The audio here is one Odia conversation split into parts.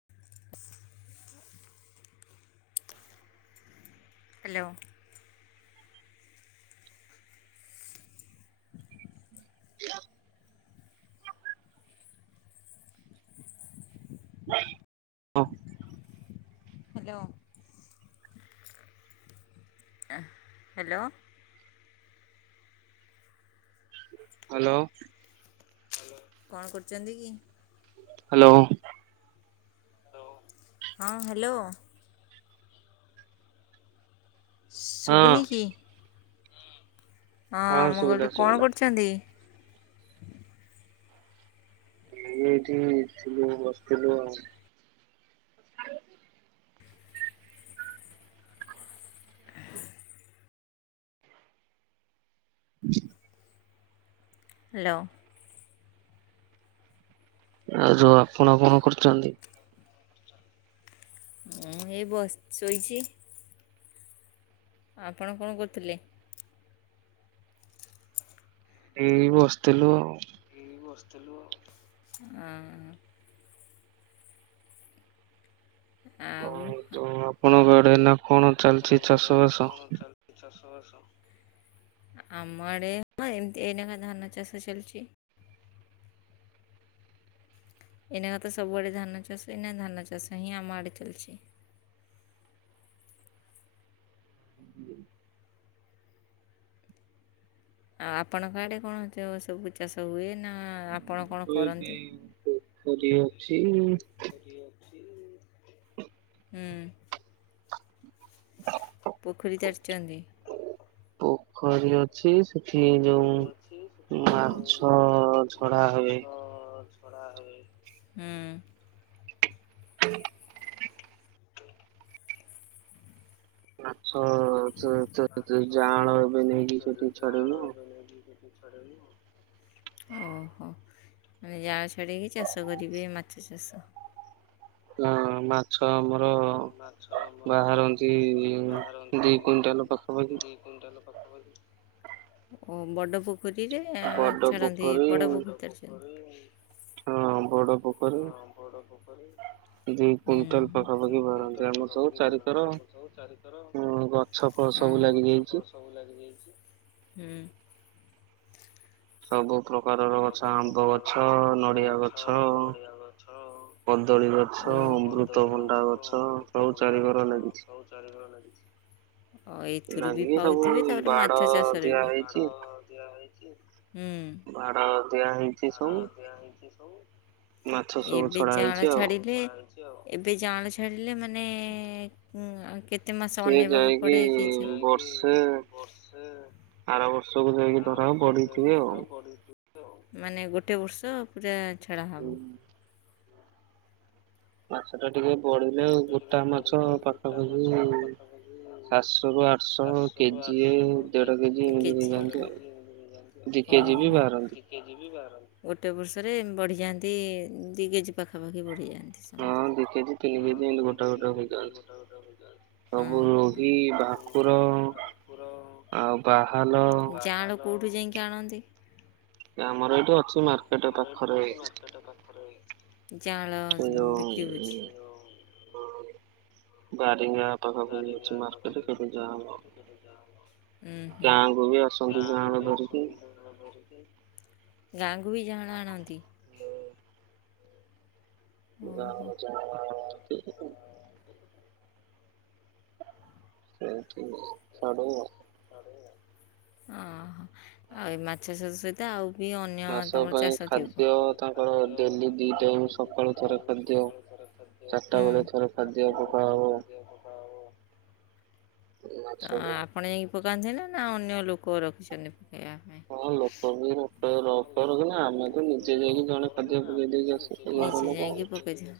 [inaudible] ହ୍ୟାଲୋ। [inaudible] [inaudible] ହଁ। ହ୍ୟାଲୋ। ଆଁ ହ୍ୟାଲୋ। ହ୍ୟାଲୋ। କଣ କରୁଛନ୍ତି କି? ହ୍ୟାଲୋ। ହଁ ହ୍ୟାଲୋ। ହଁ ଶୁବୁନି କି? ହଁ ମୁଁ ଶୁଭିଲା କହିଲି କଣ ଶୁଭିଲା। କରୁଛନ୍ତି? ଏଇଠି ଥିଲୁ ବସିଥିଲୁ ଆଉ [inaudible] ହ୍ୟାଲୋ। ଆଉ ଯୋଉ ଆପଣ କଣ କରୁଛନ୍ତି? ମୁଁ ଏ ବସ୍ ଶୋଇଛି। ଆପଣ କଣ କରୁଥିଲେ? ଏଇ ବସିଥିଲୁ ଆଉ। ଏ ବସିଥିଲୁ ଆଉ ଅ ହଁ। ଆଉ ହଁ ତ ଆପଣଙ୍କ ଆଡେ ନା କଣ ଚାଲିଛି ଚାଷ ବାସ। ଚାଷ ବାସ। ଆମ ଆଡେ ହଁ ଏମତି ଏଇନାକା ଧାନ ଚାଷ ଚାଲିଛି। ଏଇନାକା ତ ସବୁଆଡେ ଧାନ ଚାଷ ଏଇନା ଧାନ ଚାଷ ହିଁ ଆମ ଆଡେ ଚାଲିଛି। [inaudible] ଆଉ ଆପଣଙ୍କ ଆଡେ କଣ ଚ ସବୁ ଚାଷ ହୁଏ ନା ଆ ତ ଏବେ [unintelligible] ପୋଖରୀ ଅଛି। କରି ଅଛି। ହୁଁ। ପୋଖରୀ ଚାରିଛନ୍ତି। ପୋଖରୀ ଅଛି। ସେଠି ପୋଖରୀ ଅଛି ଯୋଉ ସେଠି ଯେଉଁ ମାଛ ଝଡା ହୁଏ। ଝଡ଼ା ହୁଏ ହୁଁ। [inaudible] ମାଛ ଯୋଉ ଯୋଉ ମାଛ ଯାଆଁଳ ଏବେ ନେଇକି ସେଠି ଜାଆଁଳ ଛାଡିବୁ ଏବେ [unintelligible] ଓହୋ ମାନେ ଯାଁଳ ଛାଡ଼କି ଚାଷ କରିବେ ମାଛ ଚାଷ। ହଁ ମା ଛ ଆମର ହଁ ମାଛ ଆମର ବାହାରନ୍ତି ବାହାରନ୍ତି ଦୁଇ କୁଇଣ୍ଟାଲ ପାଖାପାଖି। ଦୁଇ ଓ ବଡ଼ ପୋ ପୋଖରୀରେ ବଡ ଛାଡ଼ନ୍ତି ପୋଖରୀ ବଡ଼ ପୋଖରୀ କରିଛନ୍ତି? ହଁ ବଡ ପୋଖରୀ। ହଁ ବଡ଼ ପୋଖରୀ। ଦି ହୁଁ। କୁଇଣ୍ଟାଲ ଦି ପାଖାପାଖି କୁଇଣ୍ଟାଲ ବାହାରନ୍ତି ଆମର ସବୁ ପାଖାପାଖି ବାହାରନ୍ତି ଚାରିଥର ଆମ ସବୁ ଚାରିକର ଉଁ ଗ ଛ ଫଳ ସବୁ ଗଛ ଫଛ ଲାଗିଯାଇଚି। ସବୁ ଲାଗିଯାଇଚି। ହୁଁ। ସବୁ ପ୍ରକାରର ଗଛ ସବୁ ପ୍ରକାରର ଆମ୍ବଗଛ, ନଡିଆଗଛ ତାଳଗଛ। କଦଳୀ ଅମୃତଭଣ୍ଡା ଗଛ, ସବୁ ଅମୃତଭଣ୍ଡା ଚାରିକର ଗଛ ଲାଗିଛି। ସବୁ ଚାରିକର ଲାଗିଛି। ଏଇଥିରୁ ବି ଲାଗିକି ସବୁ ପାଉଥିବେ ତାପରେ ବାଡ ମାଛ ଚାଷରୁ ଦିଆ ବି। ହେଇଛି। ଦିଆ ହେଇଛି। ହୁଁ। ବାଡ଼ ଦିଆ ହେଇ ମାଛ ସବୁ ଏବେ ଛଡା ଯାଆଁଳ ହେଇଛି ଆଉ। ଛାଡିଲେ? ଏବେ ଯାଁଳ ଛାଡିଲେ ମାନେ ଉଁ କେ କେତେ ମାସ ସିଏ ଅନେଇବାକୁ ଯାଇକି ପଡେ କିଛି ବର୍ଷେ ଆର ବର୍ଷକୁ ଯାଇକି ଧରା ବଢିଥିବେ ଧରା ଆଉ। ପଡ଼ିଯିବ ମାନେ ଗୋଟେ ବର୍ଷ ପୂରା ହୁଁ, ଛଡାହବ। ମାଛ ଟା ଟିକେ ବଢିଲେ ମାଛଟା ଟିକେ ଗୋଟା ମାଛ ବଢିଲେ ଗୋଟା ପାଖାପାଖି ମାଛ ପାଖାପାଖି ଚାରିସ। ସାତଶହ ରୁ ଆଠଶହ ସବୁ କେଜିଏ ଆଠଶହ ଦେଢ କେଜି କେଜିଏ ଦେଢ଼ ଏମିତି କେଜି ହେଇଯାଆନ୍ତି ଆଉ। ଏମିତି ନେଇଯାନ୍ତି ଦି କେଜି ବି ଆଉ। ବାହାରନ୍ତି ଗୋଟେ ବର୍ଷରେ ବଢିଯାନ୍ତି ଦି କେଜି ପାଖାପାଖି ବଢିଯାଆନ୍ତି। [unintelligible] କିଳିକିଆ ଦିକିଲି ଗୋଟା ଗୋଟା ଚେଞ୍ଜ ହେଇଛି ଏମିତି ହୋଇଯାନ୍ତି ଗୋଟା ଗୋଟା ହେଇଯାଉଛି। ସବୁ ଉଁ ହୁଁ। ରୋହି ସବୁ ଭାକୁର ଅ ଭାକୁର ଆଉ ବାହାଲ କଉଠୁ ଯାଇକି ଆଣନ୍ତି? ଆମର ଏଇଠେ ଅ ଆମର ଏଠି ଅଛି ମାର୍କେଟ ପାଖରେ। ଜାଆଁଳ ବିକ୍ରି ହଉଛି। ହ ବାରୀଙ୍ଗା ଆପ ବାରିଙ୍ଗା ହାଟ ପାଖରେ ଅଛି ମାର୍କେଟ [unintelligible] ଗାଁକୁ ବି ଆସନ୍ତି ଗାଁକୁ ଯାଆଁଳ ବି ଆସେ। ଧରିକି। ଗାଁକୁ ବି ଯାଆଁଳା ଆଣନ୍ତି। ଓହୋ। ଗାଁକୁ ଜାଆଁଳ ଆଣନ୍ତି। ସେଇଠୁ ସାଡ଼ୁ। ଓହୋ ଆଉ ଏ ମାଛ ସତ ତ ଆଉ ବି ଅନ୍ୟ ଘାସ ତମର ପାଇଁ ଚାଷ ଥିବ। ଖାଦ୍ୟ ଥରେ ତାଙ୍କର ଖାଦ୍ୟ ହୁଁ ଡେଲି ଦି ଟାଇମ୍ ଚାରିଟା ସକାଳୁ ଥରେ ଖାଦ୍ୟ ଚାରିଟା ବେଳେ ଥରେ ଖାଦ୍ୟ ବେଳେ ପକାହବ ଥରେ ଖାଦ୍ୟ ପକାହବ। ତ ମାଛକୁ ଆପଣ ଯାଇକି ପକାନ୍ତି ନା ନା ଅନ୍ୟ ଲୋକ ରଖିଛନ୍ତି ପକେଇବା ହଁ ଲୋକ ବି ର ରବାର ଲୋକ ଦିନ ବି ଆମେ ତ ଲୋକ ନିଜେ ଯାଇକି ଲୋକ ଜଣେ ଖାଦ୍ୟ ରଖିଛନ୍ତି ପକେଇ ଦେଇକି ଆସୁ ଘର ଲୋକ।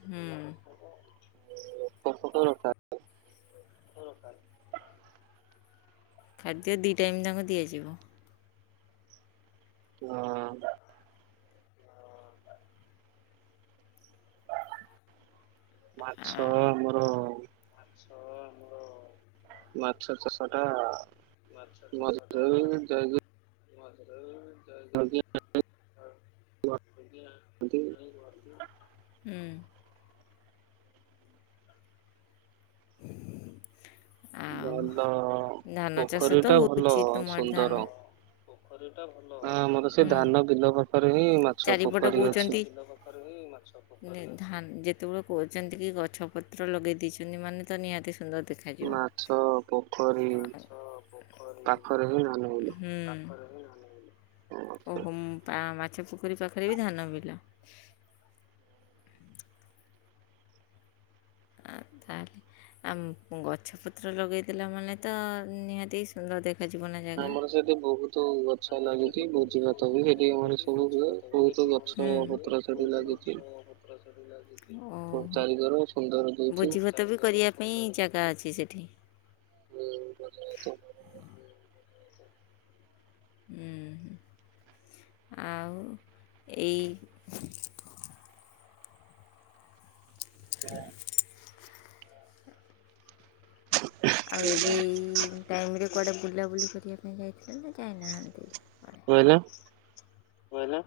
ହୁଁଉଁ। ପ୍ରକୁତ ରଥା। ଫରକାର [inaudible] ଖାଦ୍ୟ ଦି ଟାଇମ୍ ତାଙ୍କୁ ଦିଆଯିବ। ହଁ ଅଁ। ଆ ମାଛ ଆମର ମାଛ ଆମର ମାଛ ଚାଷଟା [inaudible] ଯାଇକି ମାସରେ [inaudible] [inaudible] ହୁଁ। ଆଉ ଭଲ ଧାନଚାଷ ପୋଖରୀ ତ ଟା ଭଲ ହଉଚି ତୁମର ଧାନ। ସୁନ୍ଦର ଆ ଆମର ସେ ଧାନ ବିଲ ପାଖରେ ହିଁ ମାଛ ଚାରିପଟ ପୋଖରୀ ଅଛି। କହୁଛନ୍ତି ଧାନ ଯେତେବେଳେ କହୁଛନ୍ତି କି ଗଛ ପତ୍ର ଲଗେଇ ଦେଇଛନ୍ତି ମାନେ ତ ନିହାତି ସୁନ୍ଦର ଦେଖାଯିବ ମାଛ ପୋଖରୀ ପାଖରେ ହିଁ ଧାନ ବିଲ। ହୁଁ ଓହୋ ମାଛ ପୋଖରୀ ପାଖରେ ବି ଧାନ ବିଲ। ହଁ ତାହେଲେ ଆମ୍ ଗଛ ପତ୍ର ଲଗେଇ ଦେଲା ମାନେ ତ ନିହାତି ସୁନ୍ଦର ଦେଖ ଖା ଯିବନା ଯା ଆମର ସେଇଠି ବହୁତୁ ଗ ଗଛ ସେଠି ଲାଗିଚି ବହୁତ ଭୋଜି ଭାତ ବି ଗଛ ସେଠି ମାନେ ଲାଗୁଛି ସବୁ ହୁଏ ଭୋଜିଭାତ ବି ସେଠି ବହୁତ ଆମର ଗଛ ସବୁ ହୁଏ। ପତ୍ର ସେଠି ବହୁତ ଗଛ ଲାଗିଛି। ଓହୋ ପତ୍ର ବୁଝିଗଲି। ଚାରିକର ସୁନ୍ଦର ଦେଇଛି। [unintelligible] କରିବା ପାଇଁ ଜାଗା ଅଛି ସେଇଠି। [inaudible] ହୁଁ ଆଉ ଏଇ [unintelligible] ଆଉ ଏବେ ଏଇ ଟାଇମରେ କୁଆଡ଼େ ବୁଲାବୁଲି କରିବା ପାଇଁ ଯାଇଥିଲେ ନା ଯାଇନାହାନ୍ତି କୁଆଡେ? [unintelligible] [unintelligible] ମୁଁ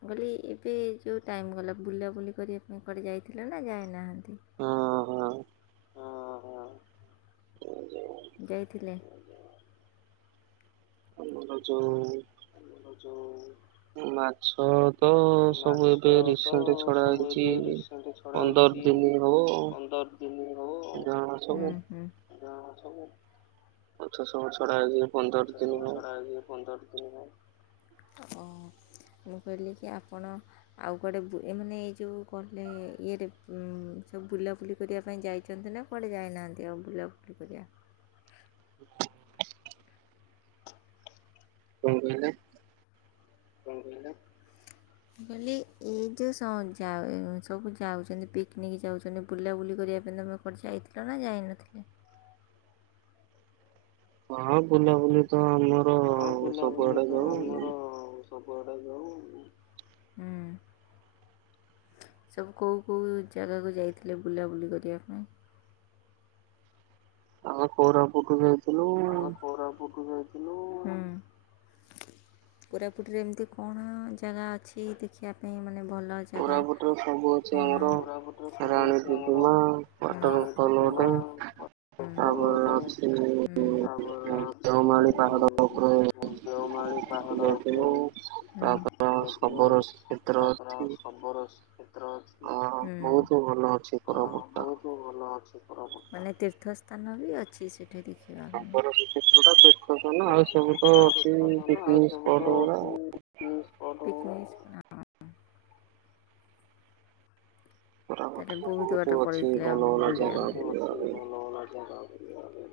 କହିଲି ଏବେ ଯେଉଁ ଟାଇମ୍ ଗଲା ବୁଲାବୁଲି କରିବା ପାଇଁ କୁଆଡ଼େ ଯାଇଥିଲେ ନା ଯାଇନାହାନ୍ତି? ହଁ-ହଁ। ହଁ ହଁ। [inaudible] ଯାଇଥିଲେ? ଆମର ଯୋଉ ଆମର ଯୋଉ ମାଛ ତ ସବୁ ମାଛ ଏବେ ରିସେଣ୍ଟ ଛଡା ହେଇଚି ସେଠି ଛଡା ହେଇଚି ପନ୍ଦର ଦିନ ହବ ଜଣ ସବୁ ହୁଁ-ହୁଁ। ଗାଁ ସବୁ ମାଛ ସବୁ ଛଡା ହେଇଛି। ପନ୍ଦର ମାଛ ଦିନ ସବୁ ହବ। ଛଡ଼ା ହେଇଚି ପନ୍ଦର ଦିନ ହେଲାଣି। ଓ ମୁଁ କହିଲି କି ଆପଣ ଆଉ କୁଆଡେ ଏମାନେ ଏଯୋଉ କହିଲେ ଇଏରେ ସବୁ ବୁଲାବୁଲି କରିବା ପାଇଁ ଯାଇଛନ୍ତି ନା? କୁଆଡ଼େ ଯାଇନାହାନ୍ତି ଆଉ ବୁଲାବୁଲି କରିଆ କଣ କହିଲେ? କଣ କହିଲେ? ମୁଁ କହିଲି ଏଇ ଯୋଉ ସବୁ ଯାଉଛନ୍ତି ପିକନିକ୍ ଯାଉଛନ୍ତି ବୁଲାବୁଲି କରିବା ପାଇଁ ତମେ କୁଆଡେ ଯାଇଥିଲେ ନା ଯାଇନଥିଲେ? ହଁ ବୁଲାବୁଲି ତ ଆମର ହଁ ବୁଲାବୁଲି ସବୁଆଡେ ତ ଯାଉ। ଆମର ସବୁଆଡେ ଯାଉ ହୁଁ। ସବୁ କୋଉ କୋଉ ଜାଗାକୁ ଯାଇଥିଲେ ବୁଲାବୁଲି କରିବା ପାଇଁ? ଆଉ କୋରାପୁଟ ଯାଇଥିଲୁ ଆମେ କୋରାପୁଟ ଯାଇଥିଲୁ, ହୁଁ। କୋରାପୁଟରେ ଏମିତି କଣ ଜାଗା ଅଛି ଦେଖିବା ପାଇଁ ମାନେ ଭଲ ଜାଗା କୋରାପୁଟରେ ସବୁ ଅଛି କଣ, ଆମର କୋରାପୁଟରେ ସବୁ ରାଣୀ ଅଛି ଆମର ଡୁଡୁମା ୱାଟର ଫଲ୍ ଗୋଟେ ରା [unintelligible] ତାପରେ ଅଛି ହୁଁ ତାପରେ ଦେଓମାଳି ପାହାଡ ଅଛି ଉପରେ ଦେଓମାଳି ପାହାଡ ଯାଇଥିଲୁ ଉପରେ ତାପରେ ହୁଁ ଦେଖିଲୁ ଶବର କ୍ଷେତ୍ର ତାପରେ ଅଛି। ସମ୍ବର କ୍ଷେତ୍ର ଅଛି ଅ ବହୁତ ଭଲ ଅଛି ହୁଁ ଆଉ କୋରାପୁଟ ଟା। ମୁଁ ଭଲ ଅଛି ମାନେ ତୀର୍ଥ ସ୍ଥାନ ବି ଅଛି ସେଠି ଦେ ଖିବା ଶବର ଶ୍ରୀକ୍ଷେତ୍ର ଟା ତୀର୍ଥସ୍ଥାନ ଆଉ ସବୁ ତ ଅଛି ପାଇଁ [inaudible] ଆଉ ପିକନିକ ସବୁ ସ୍ପଟ ତ ଗୁଡା। ଅଛି। ପିକନିକ ସ୍ପଟ ତାହେଲେ କୋରାପୁଟରେ ବହୁତ ବାଟ ଅଛି ପଳେଇଥିଲେ ଭଲ ଭଲ ଆପଣ ଜାଗା ବୁଲିବା ପାଇଁ। ପାଇଁ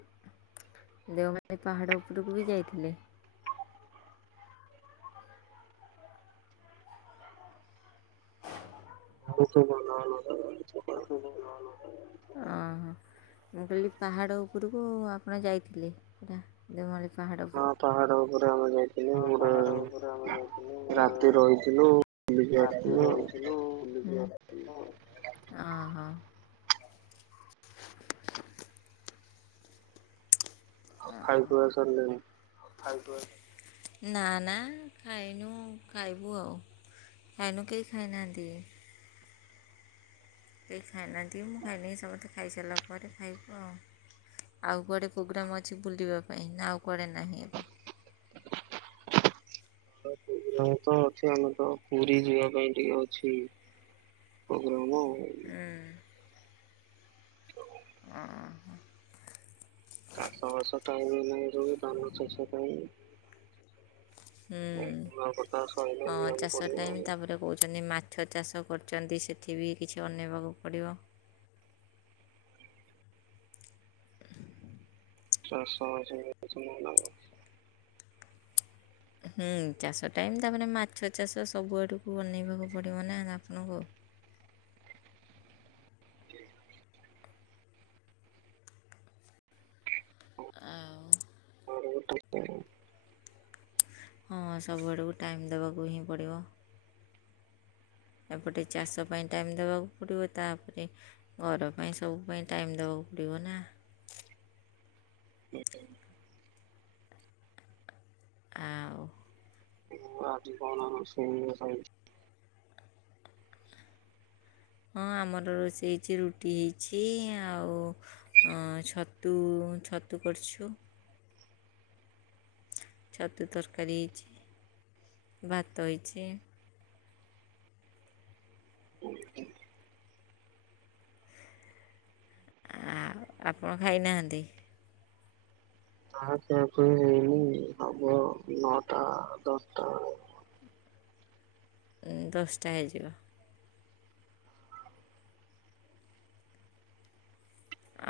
ଦେଓମାଳି ପାହାଡ଼ ଉପରକୁ ବି ଯାଇଥିଲେ। [unintelligible] [unintelligible] ଓହୋ। ମୁଁ କହିଲି ପାହାଡ଼ ଉପୁରୁକୁ ଆପଣ ଯାଇଥିଲେ ପୁରା ଦେଓମାଳି ପାହାଡ଼ ଉପରକୁ। ପୁରା ହଁ ଯାଇ ହଁ ପାହାଡ଼ ଉପରେ ଆମେ ଯାଇଥିଲୁ ପୁରା ରାତି ରହିଥିଲୁ ବୁଲିକି ରାତି ଆସିଥିଲୁ ରହିଥିଲୁ ବୁଲିକି ଆସିଥିଲୁ, ଓହୋ। ଖାଇ ଖୁଆ ସାରିଲେଣି? ଖାଇ ଖୁଆକି ନା ନା ଖାଇନୁ ଖାଇବୁ ଆଉ। ଖାଇନୁ କେହି ଖାଇନାହାନ୍ତି। କେହି ଖାଇନାହାନ୍ତି ମୁଁ ଖାଇନି ସମସ୍ତେ ଖାଇସାରିଲା ପରେ ଖାଇବୁ ଆଉ। ଆଉ କୁଆଡ଼େ ପୁଗ୍ରାମ୍ ଅଛି ବୁଲିବା ପାଇଁ ନା ଆଉ କୁଆଡ଼େ ନାହିଁ ଏବେ? [unintelligible] ଅଛି ଆମେ ତ ପୁରୀ ଯିବା ପାଇଁ ଟିକେ ଅଛି। ପୋଗ୍ରାମ ଆଉ। ହୁଁ ଆ ହ। ଚାଷ ବାସ ଟାଇମ ଏଇନାକେ ସବୁ ଯୋଉ ଧାନ ଚାଷ ଟାଇମି ହୁଁ ରୁଆ ପୋତା ସଇଲାଣି ଯିବାକୁ ଚାଷ ପଡ଼ିବ ଟାଇମ୍ ଆଉ। ତା'ପରେ କହୁଛନ୍ତି ମାଛ ଚାଷ କରୁଛନ୍ତି ସେଠି ବି କିଛି ଅନେଇବାକୁ ପଡ଼ିବ। ଚାଷ ବାସ [unintelligible] ହୁଁ ଚାଷ ଟାଇମ ତା ମାନେ ମାଛ ଚାଷ ସବୁ ଆଡ଼କୁ ଅନେଇବାକୁ ପଡ଼ିବ ନା ଆପଣଙ୍କୁ। ଆଉ। [unintelligible] ହଁ ସବୁଆଡ଼କୁ ଟାଇମ୍ ଦବାକୁ ହିଁ ପଡ଼ିବ। ଏପଟେ ଚାଷ ପାଇଁ ଟାଇମ ଦେବାକୁ ପଡ଼ିବ ତାପରେ ଘର ପାଇଁ ସବୁ ପାଇଁ ଟାଇମ୍ ଦେବାକୁ ପଡ଼ିବ ନା। [unintelligible] ଆଉ। ମୁଁ ଆଜି କଣ ରୋଷେଇ [unintelligible] ହଁ ଆମର ରୋଷେଇ ଇଚି ରୁଟି ହେଇଛି ଆଉ ଅ ଛତୁ ଛତୁ କରିଛୁ। ଛତୁ ତରକାରୀ ହେଇଛି ଭାତ ହେଇଛି। ଆଉ ଆପଣ ଖାଇନାହାନ୍ତି? ନା ଖିଆ ଖୁଇ ହେଇନି ହବ ନଅଟା ଦଶଟା ଏଳେ। ଏ ଦଶଟା ହେଇଯିବ।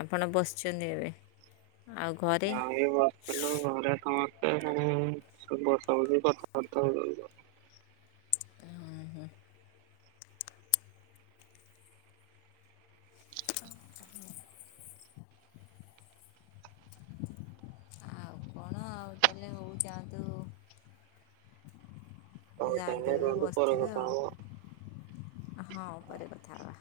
ଆପଣ ବସିଛନ୍ତି ଏବେ ଆଉ ଘରେ ଆମେ ଏଇ ବସିଥିଲୁ ଘରେ କନ [unintelligible] ହୁଁ ବସା ବୁସି କଥା ବାର୍ତ୍ତା ହେଉ ଉଁହୁ। ଆଉ କଣ ଆଉ ତାହେଲେ ହଉ ଯାଆନ୍ତୁ। ହଉ ଯାଆନ୍ତୁ ତାହେଲେ ଏବେ ରୁହନ୍ତୁ ପରେ ବସିଥିବେ କଥା ହବା। ଆଉ ହଁ ପରେ କଥା ହବା।